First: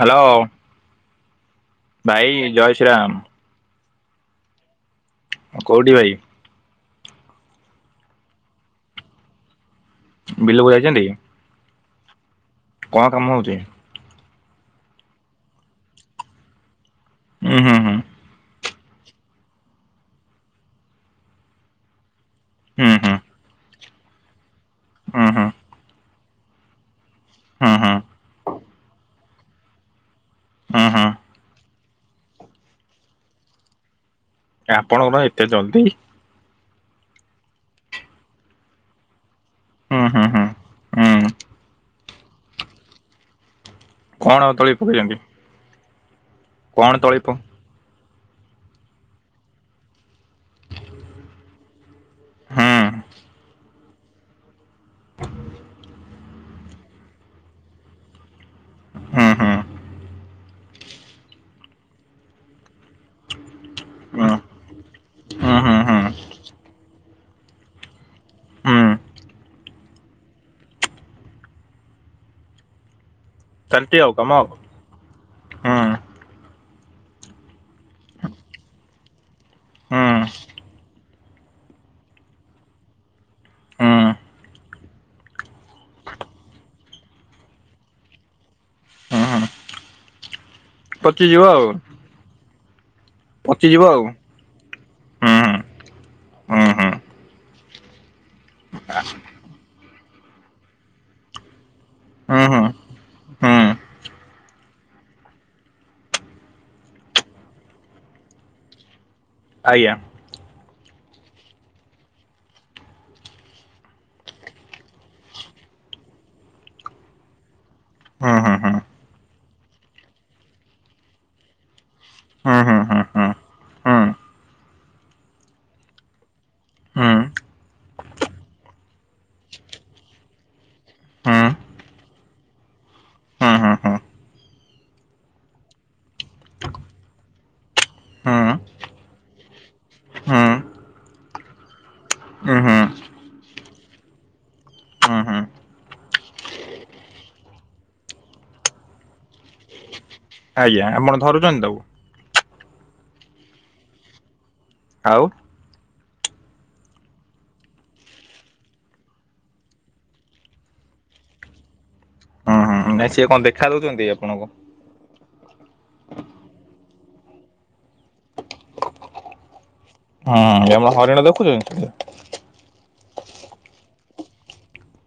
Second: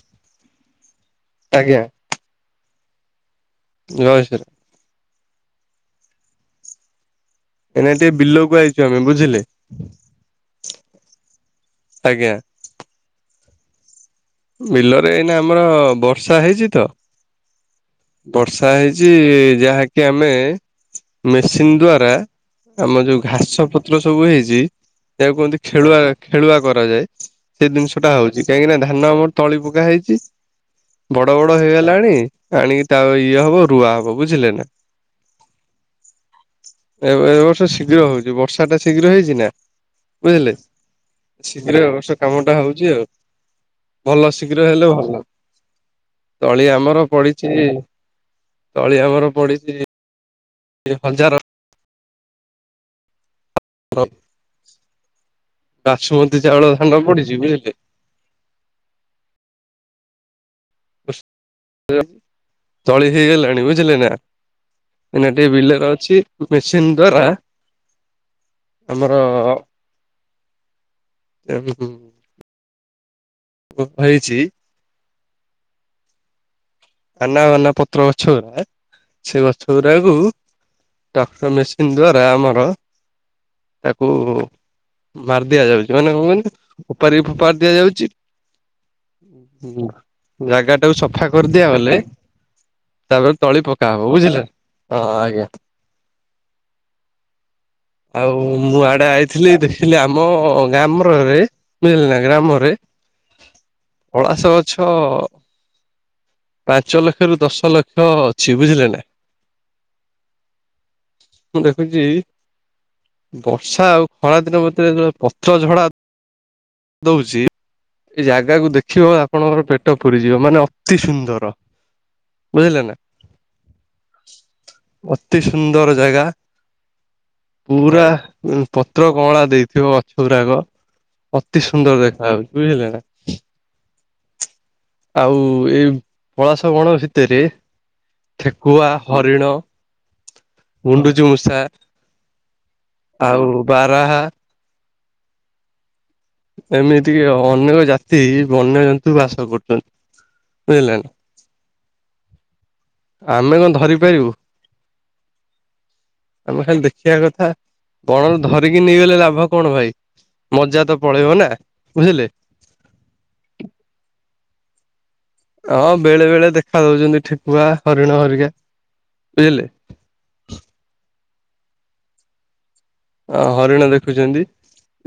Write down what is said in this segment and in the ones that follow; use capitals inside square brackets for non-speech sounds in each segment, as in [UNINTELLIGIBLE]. Hello. ଭାଇ ଜୟ ପ୍ୟାନ୍। ଜୟ ଶ୍ରୀ ଆଉ କୋଉଠି ଭାଇ? ଏଇନା ଟିକେ ବିଲକୁ ଆଇଚୁ ଆମେ। ବୁଝିଲେ? ବିଲକୁୁ ଯାଇଚନ୍ତି? ଆଜ୍ଞା। କଁ କାମ ହଉଚି? ବିଲରେ ଏଇନା ଆମର ବର୍ଷା ହେଇଚି ତ। ହୁଁ ହୁଁ ହୁଁ। ତାହା ହେଇଚି ଯାହାକି ଆମେ ମେସିନ ଦ୍ଵାରା ଆମ ହୁଁ ହୁଁ ଯୋଉ ଘାସ ପ ଚିତ୍ର ସବୁ ହେଇଚି। ହୁଁ ଯାହାକୁ ହୁଁ କୁହନ୍ତି ଖେଳୁଆ ଖେଳୁଆ କରାଯାଏ। ସେ ଜିନିଷ ହୁଁ ହୁଁ ଟା ହଉଚି କାହିଁକି ନା ଢା ହେଲା [UNINTELLIGIBLE] ତଳି ପକା ହେଇଚି। ହୁଁ ହୁଁ ବଡ ବଡ ହେଇଗଲାଣି। ହୁଁ। ଆଣିକି ତା ଇଏ ହବ ରୁଆ ହବ। ବୁଝିଲେ ନା। ଟା ଆପଣଙ୍କ ପାଇଁ ଏତେ ଜଲଦି? ଏ ଏ ବର୍ଷ ଶୀଘ୍ର ହଉଚି ବର୍ଷା ଟା ଶୀଘ୍ର ହେଇଚି ନା? ହୁଁ ହୁଁ ହୁଁ ବୁଝିଲେ? ହୁଁ ଶୀଘ୍ର ଏ ବର୍ଷ। କାମ ଟା ହଉଚି ଆଉ। ଭଲ କଣ ଆଉ ଶୀଘ୍ର ତଳି ହେଲେ ପକେଇଛନ୍ତି? ଭଲ ତଳି କଣ ଆମର ତଳି ପ ହୁଁ ପଡିଚି। ତଳି ଆମର ପଡିଚି। ଳି ହଜାର। ହୁଁ। [UNINTELLIGIBLE] ବାସୁମତୀ ଚାଉଳ ଧାନ ପଡିଚି ବୁଝିଲେ? ହୁଁ ହୁଁ। ତଳି ହେଇଗଲାଣି ବୁଝିଲେ ନା? ହୁଁ ହୁଁ ହୁଁ ଏଟା ଟିକେ ବିଲରେ ଅଛି ମେସିନ ଦ୍ଵାରା ଆମର ଶାଟି ଆଉ ହେଇଛି କାମ ଆଉ ହୁଁ କାନ ବାନା ପତ୍ର ଗଛ ଗୁଡା ସେ ଗଛ ହୁଁ ଗୁଡାକୁ ଟାକ୍ଟର ମେସିନ ଦ୍ଵାରା ଆମର ହୁଁ ତାକୁ ମାରି ଦିଆଯାଉଛି ମାନେ କଣ କଛନ୍ତି ଓପାରି ଫୋପାର ଦିଆଯାଉଛି ହୁଁ ହୁଁ ଜାଗା ତାକୁ ସଫା ପଚିଯିବ କରି ଆଉ ଦିଆଲେ ତାପରେ ତଳି ପଚିଯିବ ପକା ଆଉ ହୁଁ ହବ ବୁଝିଲେ ଆଜ୍ଞା ହୁଁ ହୁଁ ଆଉ ମୁଁ ଆଡେ ଆଇଥିଲି ଦେଖିଲି ଆମ ଗ୍ରାମରେ ମିଳିଲ ନା ହୁଁ ହୁଁ ହୁଁ ଗ୍ରାମରେ ପଳାସ ଗଛ ପାଞ୍ଚ ଲକ୍ଷ ରୁ ଦଶ ଲକ୍ଷ ଅଛି ବୁଝିଲେ ନା ଆଜ୍ଞା ମୁଁ ଦେଖୁଛି ବର୍ଷା ଆଉ ଖରା ଦିନ ମଧ୍ୟରେ ପତ୍ର ଝଡା ଦଉଛି ଏ ହୁଁ ଜାଗାକୁୁ ଆଜ୍ଞା। ଦେଖିବ ଆପଣଙ୍କର ପେଟ ପୁରିଯିବ ମାନେ ଅତି ସୁନ୍ଦର ହୁଁ ହୁଁ ହୁଁ ବୁଝିଲେ ହୁଁ ନା ହୁଁ ହୁଁ ହୁଁ ଅତି ସୁନ୍ଦର ଜାଗା ପୁରା ପତ୍ର କଅଁଳା ଦେଇଥିବ ଗଛ ଗୁରାକ ଅତି ସୁନ୍ଦର ଦେଖା ହାଉଛି ବୁଝିଲେ ନା ଆଉ ଏଇ ପଳାସ ବଣ ଭିତରେ ଠେକୁଆ ହରିଣ ଗୁଣ୍ଡୁଚୁ ମୂଷା ଆଉ ବାରାହା ଏମିତିକ ଅନେକ ଜାତି ବନ୍ୟଜନ୍ତୁ ବାସ କରୁଛନ୍ତି ଆଜ୍ଞା ବୁଝିଲେ ନା। ଆପଣ ଧରୁଛନ୍ତି ତାବ ଆମେ କଣ ଧରିପାରିବୁ ଆଉ ଆମେ ଖାଲି ଦେଖିବା କଥା ବଣରେ ଧରିକି ନେଇଗଲେ ଲାଭ କଣ ଭାଇ ମଜା ତ ପଳେଇବ ନା ବୁଝିଲେ ହୁଁାଇଁ ସିଏ କଣ ଦେଖା ଦଉଛନ୍ତି ଆପଣଙ୍କୁ ହଁ ବେଳେ ବେଳେ ଦେଖା ଦଉଛନ୍ତି ଠେକୁଆ ହରିଣ ହରିିକା ବୁଝିଲେ ହୁଁମ ହରିଣ ଦେଖୁଛ ଅ ହରିଣ ଦେଖୁଛନ୍ତି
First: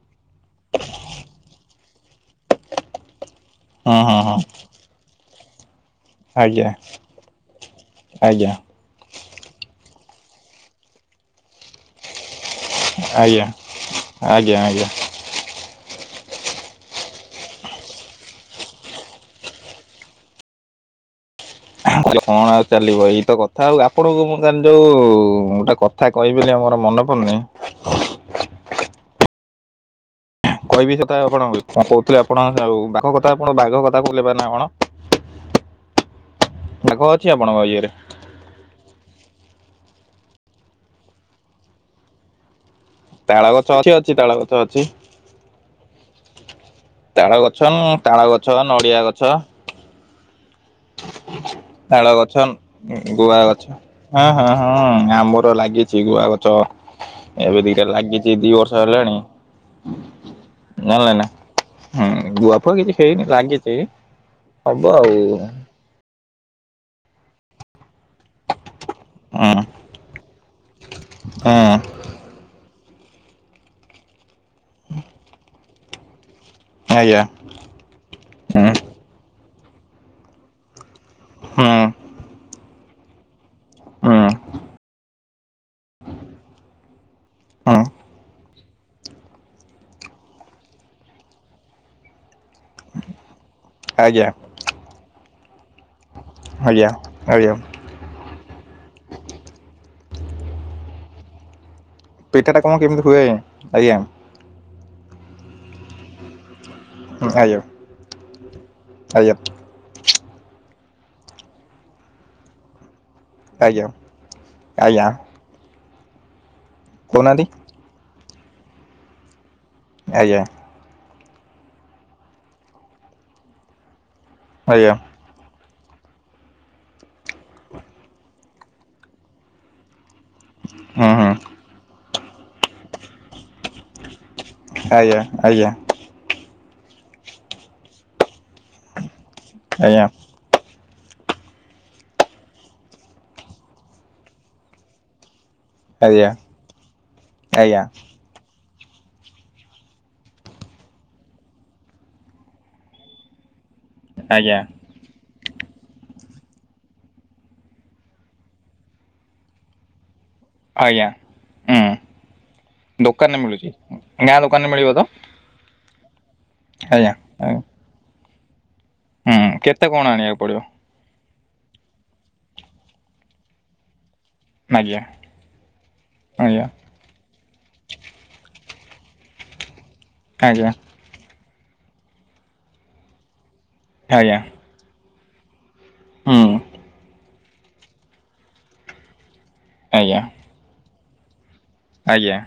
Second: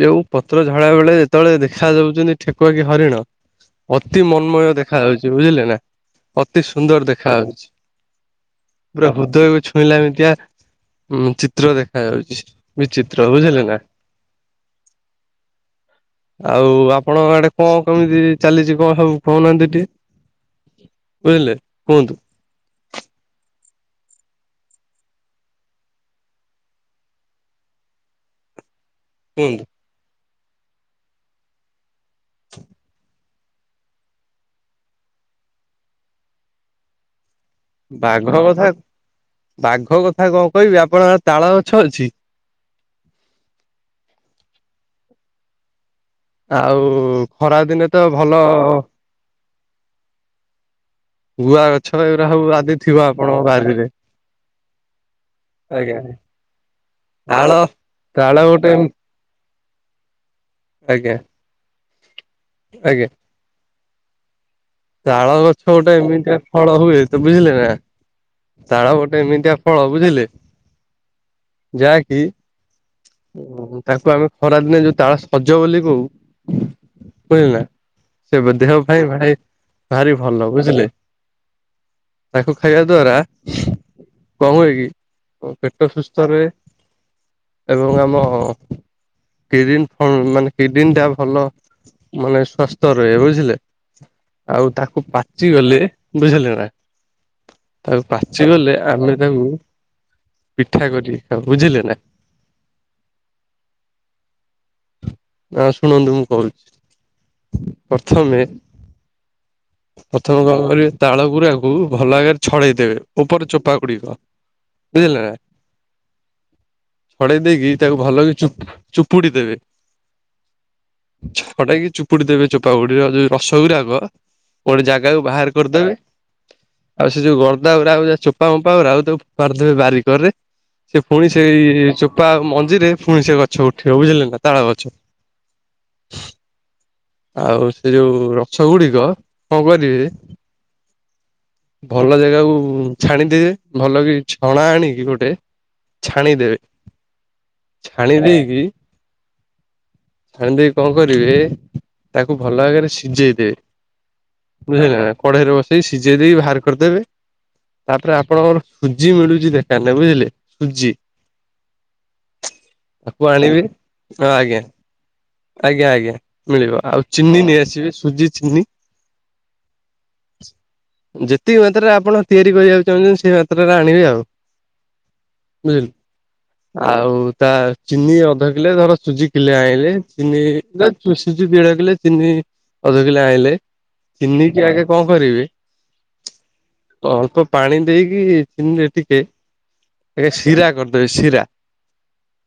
ଯୋଉ ପତ୍ର ଝାଡା ବେଳେ ଯେତେବେଳେ ଦେଖା ଯାଉଛନ୍ତି ଠେକୁଆ କି ହରିଣ ହୁଁ ଅତି ହୁଁ ମନମୟ ଦେଖ ଖାଉଛି ବୁଝିଲେ ନା ଅତି ଆଜ୍ଞା ସୁନ୍ଦର ଦେଖାାଯାଉଛି ଆଜ୍ଞା ପୁରା ହୃଦୟକୁ ଛୁଇଁଲାମିତିଆ ଉ ଚିତ୍ର ଦେଖା ଯାଉଛି ବିଚିତ୍ର ଆଜ୍ଞା ବୁଝିଲେ ନା। ଆଜ୍ଞା ଆଜ୍ଞା ଆଉ ଆପଣଙ୍କ ଆଡେ କଣ କେମିତି ଚାଲିଛି କଣ ସବୁ କହୁନାହାନ୍ତି ଟିକେ ବୁଝିଲେ କୁହନ୍ତୁ କଣ ଆଉ ଚାଲିବ ଏଇ ତ କଥା ତାଉ ଆପଣଙ୍କୁ ମୁଁ କା ଯୋଉ ଗୋଟେ କଥା କହିବିନି ଆମର ମନେ ପଡନି ହୁନ୍ତୁ କହିବି ସେଟ କଣ କହୁ ଆପଣ ଆଉ ଆପଣ ବାଘ କଥା କହୁହେବ ନା କଣ ଆଗତ ବାଘ ବଥା। ବାଘ କଥା କଣ କହିବି ଆପଣଙ୍କ ଆଡେ ତାଳ ଗଛ ଅଛି? ତାଳ ଗଛ ଅଛି ଅଛି ତାଳ ଗଛ ଅଛି। ଆଉ ତାଳ ଖରା ଗଛ ଦିନେ ତ ତାଳ ଭଲ। ଗଛ ନଡ଼ିଆ ଗଛ ଗୁଆ ଗଛ ତାଳ ଏଗୁରା ସବୁ ଗଛ, ଆଦି ଥିବ ଆପଣଙ୍କ ଗୁଆ ଗଛ ବାରିରେ ହଁ ହଁ ହଁ ଆମର ଆଜ୍ଞା ଲାଗିଛି ଗୁଆ ଗଛ ତାଳ ଏବେ ଦିଟା ତାଳ ଲାଗିଛି ଦି ଗୋଟେ ବର୍ଷ ହେଲାଣି। ନା ନା ଆଜ୍ଞା ନା ହଁ ଗୁଆ ଫୁଆ କିଛି ଆଜ୍ଞା ହେଇନି ଲାଗିଛି। ହବ ତାଳ ଆଉ। ଗଛ ଗୋଟେ ଏମିତିଆ ଫଳ ହୁଏ ତ ବୁଝିଲେ ନା। ତାଳ ଗୋଟେ ଏମିତିଆ ଫଳ ବୁଝିଲେ। ହୁଁ ଯାହା କିି ଓ ତାକୁ ଆମେ ଖରାଦିନେ ଯୋଉ ତାଳ ସଜ ବୋଲି କହୁ। ଆଜ୍ଞା ବୁଝିଲେ ନା ସେ ହୁଁ ଦେହ ପାଇଁ ଭାରି ଭାରି ଭଲ ବୁଝିଲେ। ହୁଁ ତାକୁ ଖାଇବା ଦ୍ଵାରା ହୁଁ କଣ ହୁଏ କି ପେଟ ସୁସ୍ଥ ରୁହେ। ହୁଁ ଏବଂ ଆମ କିଡିନ୍ କଣ ମାନେ କିଡନୀ ଟା ଭଲ ମାନେ ସ୍ଵାସ୍ଥ୍ୟ ରୁହେ ବୁଝିଲେ। ଆଜ୍ଞା। ଆଉ ତାକୁ ପାଚିଗଲେ ବୁଝିଲେ ନା ଆଜ୍ଞା ଆଜ୍ଞା ତାକୁ ପାଚି ଗଲେ ଆମେ ତାକୁ ପିଠା କରିକି ଖାଉ ବୁଝିଲେ ନା। ପିଠା ଟା କଣ କେମିତି ହୁଏ ଆଜ୍ଞା ଆଜ୍ଞା। ନା ଶୁଣନ୍ତୁ ମୁଁ କହୁଛି। ହଁ ପ୍ରଥମେ [UNINTELLIGIBLE] ଆଜ୍ଞା। ପ୍ରଥମେ କଣ କରିବେ ତାଳ ଗୁୁରାକୁ ଭଲ ଭାବରେ ଛଡେଇ ଦେବେ। ଉପର ଚୋପା ଆଜ୍ଞା ଗୁଡିକ ଆଜ୍ଞା ବୁଝିଲେ ନା। ଛଡେଇ କହୁନାହାନ୍ତି ଦେଇକି ତାକୁ ଭଲକି ଚୁପ୍। ଚୁପୁଡ଼ି ଦେବେ। ଆଜ୍ଞା। ଛପଟାକି ଚୁପୁଡି ଦେବେ ଚୋପାଗୁଡିର ଯୋଉ ରସ ଗୁରାକ। ଗୋଟେ ଆଜ୍ଞା ଜାଗାକୁ ବାହାର। କରିଦେବେ ଆଉ ସେ ଯୋଉ [UNINTELLIGIBLE] ଯ ଚୋପା ଫୋପା ଗୁରା ଫୋପାଡି ଦେବେ ବାରି କରରେ। ସେ ହୁଁ ପୁଣି ହୁଁ ସେଇ ଯୋ ବା ମଞ୍ଜିରେ ଫୁଣି ସେ ଗଛ ଉଠିବ ବୁଝିଲେ ନା। ତାଳ ଗଛ। ଆଜ୍ଞା ଆଜ୍ଞା। ଆଉ ସେ ଯୋଉ ରସ ଗୁଡି କ କଣ କରିବେ? ଆଜ୍ଞା ଭଲ ଜାଗାକୁ ଛାଣିଦିବେ ଭଲ କି ଛଣା ଆଣିକି ଗୋଟେ। ଆଜ୍ଞା ଛାଣିଦେବେ ଆଜ୍ଞା ଛାଣି ଦେଇକି। ଛାଣିଦେଇ କି କଣ କରିବେ ତାକୁ ଭଲ ଭାବରେ ସିଝେଇ ଦେବେ। ଆଜ୍ଞା ବୁଝିଲେ ନା କଢ଼େଇରେ ବସ୍ ସେଇ ସିଝେଇ ଦେଇକି ବାହାର କରିଦେବେ ତାପରେ ଆପଣଙ୍କର ସୁଜି ମିଳୁଛି ଦେକାରାନ ରେ ବୁଝିଲେ। ସୁଜି ଆଜ୍ଞା ହଁ ତାକୁ ଦୋକାନରେ ଆଣିବେ ମିଳୁଛି ହଁ ଗାଁ ଆଜ୍ଞା ଦୋକାନରେ ମିଳିବ ତ? ଆଜ୍ଞା ଆଜ୍ଞା। ମିଳିବ ଆଉ ଆଜ୍ଞା ଚିନି ନେଇ ଆଜ୍ଞା। ଆସିବେ ସୁଜି ଚିନି। ହୁଁ କେତେ କଣ ଆଣିବାକୁ ଯେ ପଡ଼ିବ ଯେତିକ ମାତ୍ରାରେ ଆପଣ ତିଆରି କରିବାକୁ ଚାହୁଁଛନ୍ତି ସେଇ ମାତ୍ରାରେ ଆଣିବେ ଆଉ। ଆଜ୍ଞା ବୁଝିଲୁ ଆଜ୍ଞା ଆଉ ତା ଚିନି ଅଧା କିଲେ ଧର ସୁଜି କିଲେ ଆଣିଲେ। ଚିନି। ଆଜ୍ଞା [UNINTELLIGIBLE] ଦେଢ କିଲେ ଚିନି ଅଧ କିଲେ ଆଣିଲେ। ଆଜ୍ଞା ଚନି କି ଆଗେ କଣ କରିବେ ହୁଁ ହଉ ତ ପାଣି ଦେଇକି ଚିନିରେ ଟିକେ ଆଜ୍ଞା ଆଗେ ଶିରା କରି ସିରା। ଆଜ୍ଞା।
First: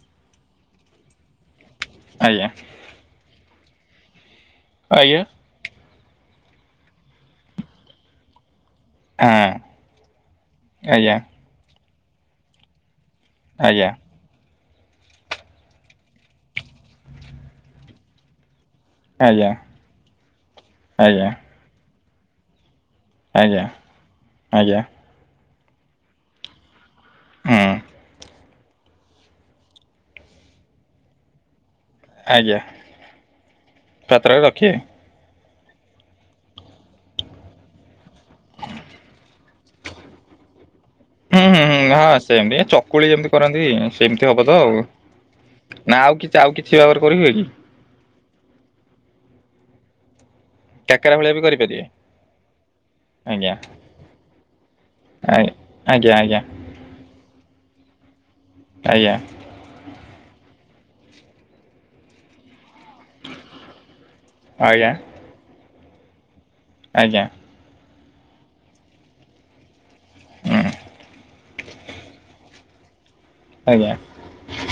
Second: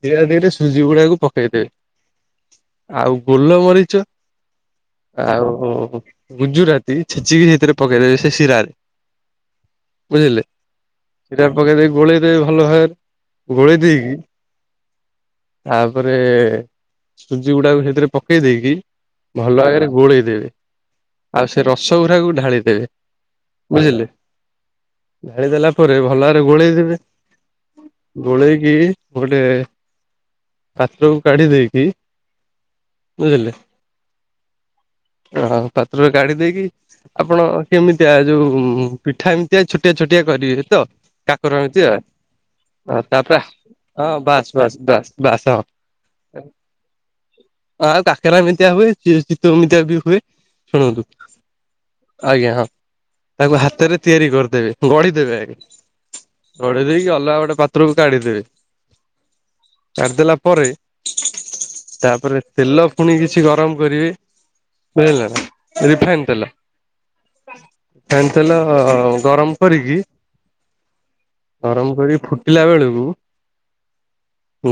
ସୀରା ଦେଇ ଟିକେ ସୁଜି ଗୁଡାକକୁ ପକେଇଦେବେ। ଆଜ୍ଞା। ଗୋଲ ମରିଚ ଆଜ୍ଞା ହଁ ଆଉ ଗୁଜୁରାତି ଛେଚିକି ସେଇଥିରେ ପକେଇଦବେ ସେ ଶିରାରେ। ବୁଝିଲେ ଆଜ୍ଞା ସେଟା ପକେଇ ଦେଇ ଗୋଳେଇ ଦେବେ ଭଲ ଭାବେ। ଗୋଳେଇ ଆଜ୍ଞା ଆଜ୍ଞା ଦେଇକି ତାପରେ ସୁଜି ଗୁଡାକୁ ସେଥିରେ ପକେଇ ଦେଇକି ଆଜ୍ଞା ଆଜ୍ଞା ଭଲ ଆଗରେ ଗୋଳେଇଦବେ ଆଉ ସେ ରସ ସେ ଗୁରାକୁ ଢାଳି ଦେବେ। ବୁଝିଲେ ଆଜ୍ଞା ଢାଳିଦେଲା ପରେ ଭଲାରେ ଗୋଳେଇ ଦେବେ। ହୁଁ ଗୋଳେଇ ଗୋଟେ ପାତ୍ରକୁ କାଢି ଦେଇକି କି? ଆଜ୍ଞା ପାତ୍ରରେ ରଖିବେ। ଆଉ ପାତ୍ରରେ କାଢି ଦେଇକି ଆପଣ କେମିତିଆ ଯୋଉ ପିଠା ଏମିତିଆ ଛୋଟିଆ ଛୋଟିଆ କରିବେ ତ। କାକରା ଏମିତିଆ [UNINTELLIGIBLE] ହଁ ସେମିତି ଚକୁଳି ଯେମିତି ତାପରେ କରନ୍ତି ହଁ ସେମିତି ହବ ବାସ୍ ତ ବାସ୍ ଆଉ ବାସ୍ ବାସ୍ ହଁ ନା ଆଉ କିଛି ଆଉ କିଛି। [INAUDIBLE] କରିବେ କି? କାକରା ଏମିତିଆ ହୁଏ ଚିତଉ ଏମିତିଆ ବି ହୁଏ। ଶୁଣନ୍ତୁ କାକେରା ଭଳିଆ ବି କରିପାରିବେ ଆଜ୍ଞା ହଁ ଆଜ୍ଞା ତାକୁ ହାତରେ ତିଆରି କର। ଦେବେ। ଗଢିଦେବେ ଆଜ୍ଞା ଆଜ୍ଞା ଆଜ୍ଞା ଗଢି ଦେଇକି ଅଲଗା ଗୋଟେ। ପାତ୍ରକୁ କାଢିଦେବେ। ଆଜ୍ଞା। କାଢ଼ି ଦେଲା ପରେ। ତାପରେ। ତେଲ ପୁଣି କିଛି ଗରମ କରିବେ ଆଜ୍ଞା ବୁଝିଲ ନା। ରିଫାଇନ ତେଲ। ଆଜ୍ଞା। ଫାଇନ ତେଲ ଗରମ କରିକି। [UNINTELLIGIBLE] ଗରମ କରି ଫୁଟିଲା ବେଳକୁ। ଆଜ୍ଞା।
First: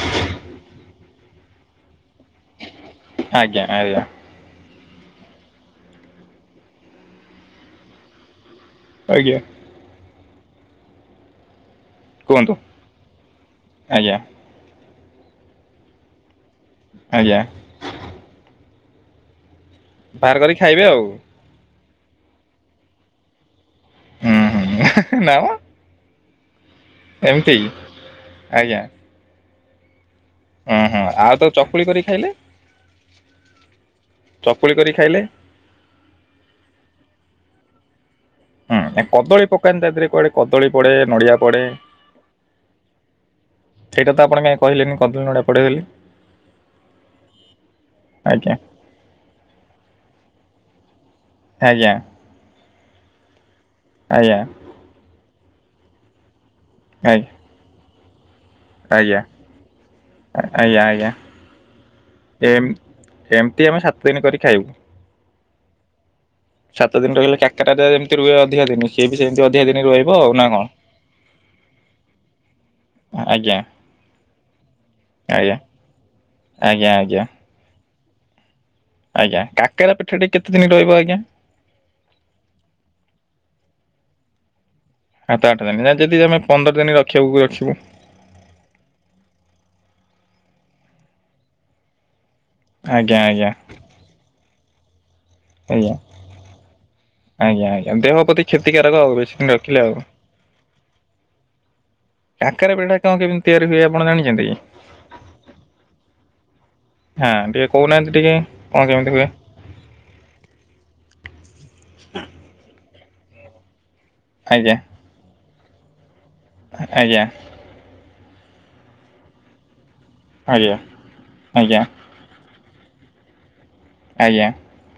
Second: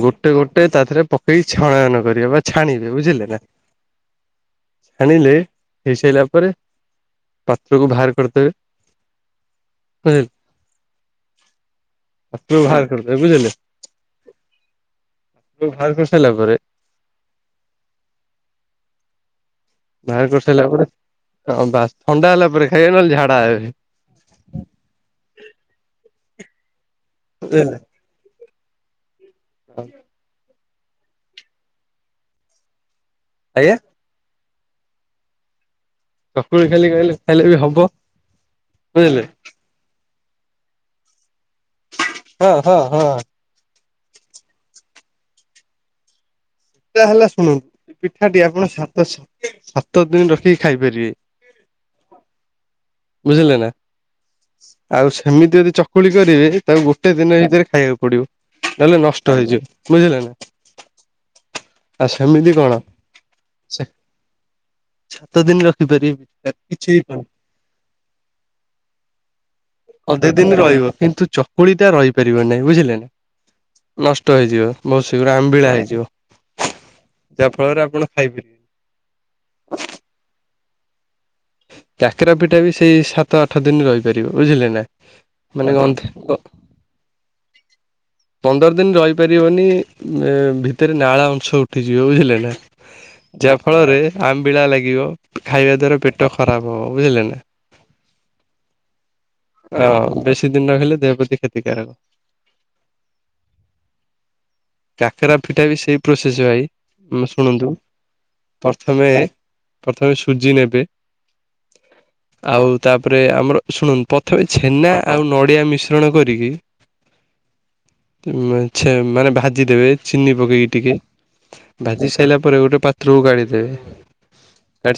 ଗୋଟେ ଗୋଟେ ତା ତିରେ ପ। କେହି ଛଳୟନ କରିବା ବା ଛାଣିବ। ଆଜ୍ଞା ଆଜ୍ଞା। ଛାଣିଲେ ହେଇସାରିଲା ପରେ ପାତ୍ରକୁ ବାହାର କରିଦେବେ। ଆଜ୍ଞା। [UNINTELLIGIBLE] [INAUDIBLE] କୁ କୁହନ୍ତୁ ବାହାର କରିଦେବେ ବୁଝିଲେ। ଆଜ୍ଞା [UNINTELLIGIBLE] ହେଲା ପରେ। ଆଜ୍ଞା। ବାହାର କରିକି କରିସାରିଲା ଖାଇବେ ପରେ ଆଉ ହଁ ବାସ୍। ଥଣ୍ଡା ହେଲା ପରେ ଖାଇବେ ନହେଲେ ଝାଡ଼ା [INAUDIBLE] ହୁଁ ହୁଁ ନା ମ ଏମିତି। ଆଜ୍ଞା ହଁ ଓ ହ ଆଉ ତ ଚକୁଳି କରି ଖାଇଲେ ଆଜ୍ଞା ଚକୁଳି କରି ଖାଇଲେ କକୁଳି ଖାଲି ଖ ଖାଇଲେ ବି ହବ ହୁଁ ବୁଝିଲେ କଦଳୀ ପକେଇନ୍ତି ତାେ ଥିରେ କୁଆଡେ? କଦଳୀ ପଡେ ନଡିଆ ହଁ ହଁ ହଁ। ସେଇଟା ତ ଆପଣ କାହିଁ କହିଲେନି କଦଳୀ ନଡିଆ ପଡେ ବୋଲି। ପିଠା ହେଲା ଶୁଣ ପିଠାଟି ଆଜ୍ଞା ଆପଣ ସାତ ସାତ ଦିନ ରଖି କେ ଖାଇପାରିବେ। ଆଜ୍ଞା ବୁଝିଲେ ନା। ଆଜ୍ଞା ଆଉ ସେମିତି ଯଦି ଚକୁଳି କରିବେ ତାକୁ ଗୋଟେ ଆଜ୍ଞା ଦିନ ଭିତରେ ଖାଇବାକୁ ପଡ଼ିିବ। ତାଲେ ଆଜ୍ଞା ଆଜ୍ଞା ନଷ୍ଟ ହେଇଯିବ ବୁଝିଲ ନା। ଆଉ ଏ ସେମିତି କଣ ଏମିତି ଆମେ ସେ ସାତ ଦିନ କରି ଖାଇବୁ। ସାତ ଦିନ ରଖିପାରିବେ। କିଛି ସାତ ଦିନ ହେଇପାରୁନି ରହିଲେ କାକରା ଟା ଯେମିତି ରୁହେ ଅଧିକ ଦିନ ସିଏ ବି ସେମତି ଅଧେ ଦିନ ରହିବ କିନ୍ତୁ ଚକୁଳି ଟା ରହିପାରିବ ନାହିଁ ବୁଝିଲେ ନା ଆଜ୍ଞା ନଷ୍ଟ ହେଇଯିବ ବହୁତ ଶୀଘ୍ର ଆଜ୍ଞା ଆମ୍ବିଳା ହେଇଯିବ ଆଜ୍ଞା ଆଜ୍ଞା ଯାହା ଫଳରେ ଆପଣ ଖାଇବେ। ଆଜ୍ଞା କାକେରା ପିଠାଟା କେତେ ଦିନ ରହିବ ଆଜ୍ଞା। ଆଜ୍ଞା। କାକେରା ପିଠା ବି ସେଇ ସାତ ଆଠ ଦିନ ରହିପାରିବ ବୁଝିଲେ ନା। ସାତ ଆଠ ମାନେ ଦିନ ନା ଯଦି ଗନ୍ଧେଇବ ଆମେ ପନ୍ଦର ଦିନ ରଖିବାକୁ ରଖିବୁ ପନ୍ଦର ଦିନ ରହିପାରିବନି। ଏ ଭିତରେ ନାଳ ଅଂଶ ଉଠିଯିବ ବୁଝିଲେ ନା ଆଜ୍ଞା ଆଜ୍ଞା ଯାହା ଫଳରେ ଆମେ ଆବିଳା ଲାଗିବ। ଖାଇବା ଆଜ୍ଞା। ଦ୍ଵାରା ପେଟ ଖରାପ ହବ ବୁଝିଲେ ନା। ଆଜ୍ଞା ଆଜ୍ଞା ଦେହ ପ୍ରତି କ୍ଷତିକାରକ ଆଉ ବେଶି ଦିନ ରଖିଲେ ଆଉ। ଅ ବେଶି ଦିନ ନହଲେ ଦେହ ପ୍ରତି ଖତିକାରକ। କାର କାକରା ପିଠା କଣ କେମିତି ତିଆରି ହୁଏ ଆପଣ ଜାଣିଛନ୍ତି କି? କାକେରା ପିଠା ବି ସେଇ ପ୍ରୋସେସ ଭାଇ ଆେ ହଁ ଟିକେ ଶୁଣନ୍ତୁ କହୁନାହାନ୍ତି ଟିକେ କଣ ପ୍ରଥମେ କେମିତି ହୁଏ? ପ୍ରଥମେ ସୁଜି ନେବେ। ଆଉ ତାପରେ ଆମର ଶୁଣନ୍ତୁ। ପ୍ରଥମେ ଆଜ୍ଞା ଛେନା ଆଉ ନ ଆ ମିଶ୍ରଣ କରି ଆଜ୍ଞା ଛା ମାନେ ବା ଯି ଦେବେ ଚିନି ପକେଇକି ଆଜ୍ଞା ଟିକେ ଆଜ୍ଞା ଭାଜି ସାରିଲା ପରେ ଗୋଟେ ପତକୁ ଗାଦେବେ ଆଜ୍ଞା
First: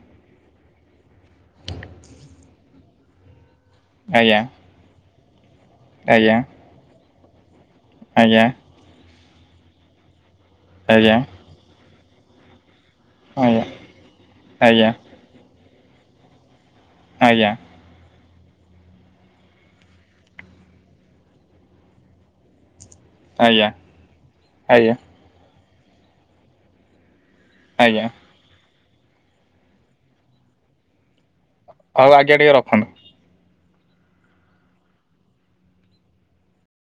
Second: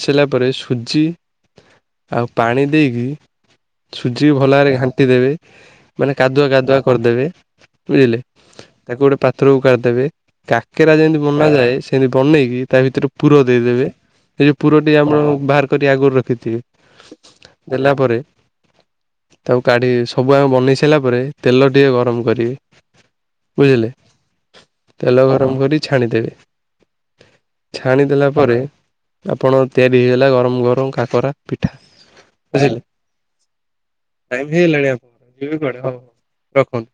ସିଲଲା ପରେ ସୁଜି ଆଉ ପାଣି ଦେଇକି ଆଜ୍ଞା ସୁଜିକୁ ଆଜ୍ଞା ଭଲ ଭରେ ଘାଣ୍ଟି ଦେବେ ମାନେ କାଦୁଆ କାଦୁଆ କରିଦେବେ ବୁଝିଲେ ଆଜ୍ଞା ଆଜ୍ଞା ଆଜ୍ଞା ଆଜ୍ଞା ଆଜ୍ଞା ତାକୁ ଗୋଟେ ଥ୍ରୁ କର ଦେବେ କାକେରା ଆଜ୍ଞା ଯେମିତି ବନାଯାଏ ସେମି ବନେଇ ଗୀତ ତା ଭିତରେ ପୁର ଦେଇଦେବେ ଏଇ ଯଉ ପୁର ଆମର ବା କରି ଆଗରୁ ରଖିଥିବେ ଆଜ୍ଞା ଦେଲା ପରେ ତାକୁ କାଢି ସବୁ ଆମେ ବନେଇ ସାରିଲା ପରେ ତେଲ ଟିକେ ଗରମ କରିବି ଆଜଞା ତେଲ ଘର କରି ଛାଣିଦେବେ ଛାଣିଦେଲା ପରେ ଆପଣ ତିଆରି ହେଇଗଲା ଗରମ ଗରମ କାକରା ପିଠା ହଉ ଆଜ୍ଞା ଟିକେ ରଖନ୍ତୁ ାଇ ହେଇଲାଣି ଆପଣଙ୍କର ଯ କେ ହଉ ହଉ ରଖନ୍ତୁ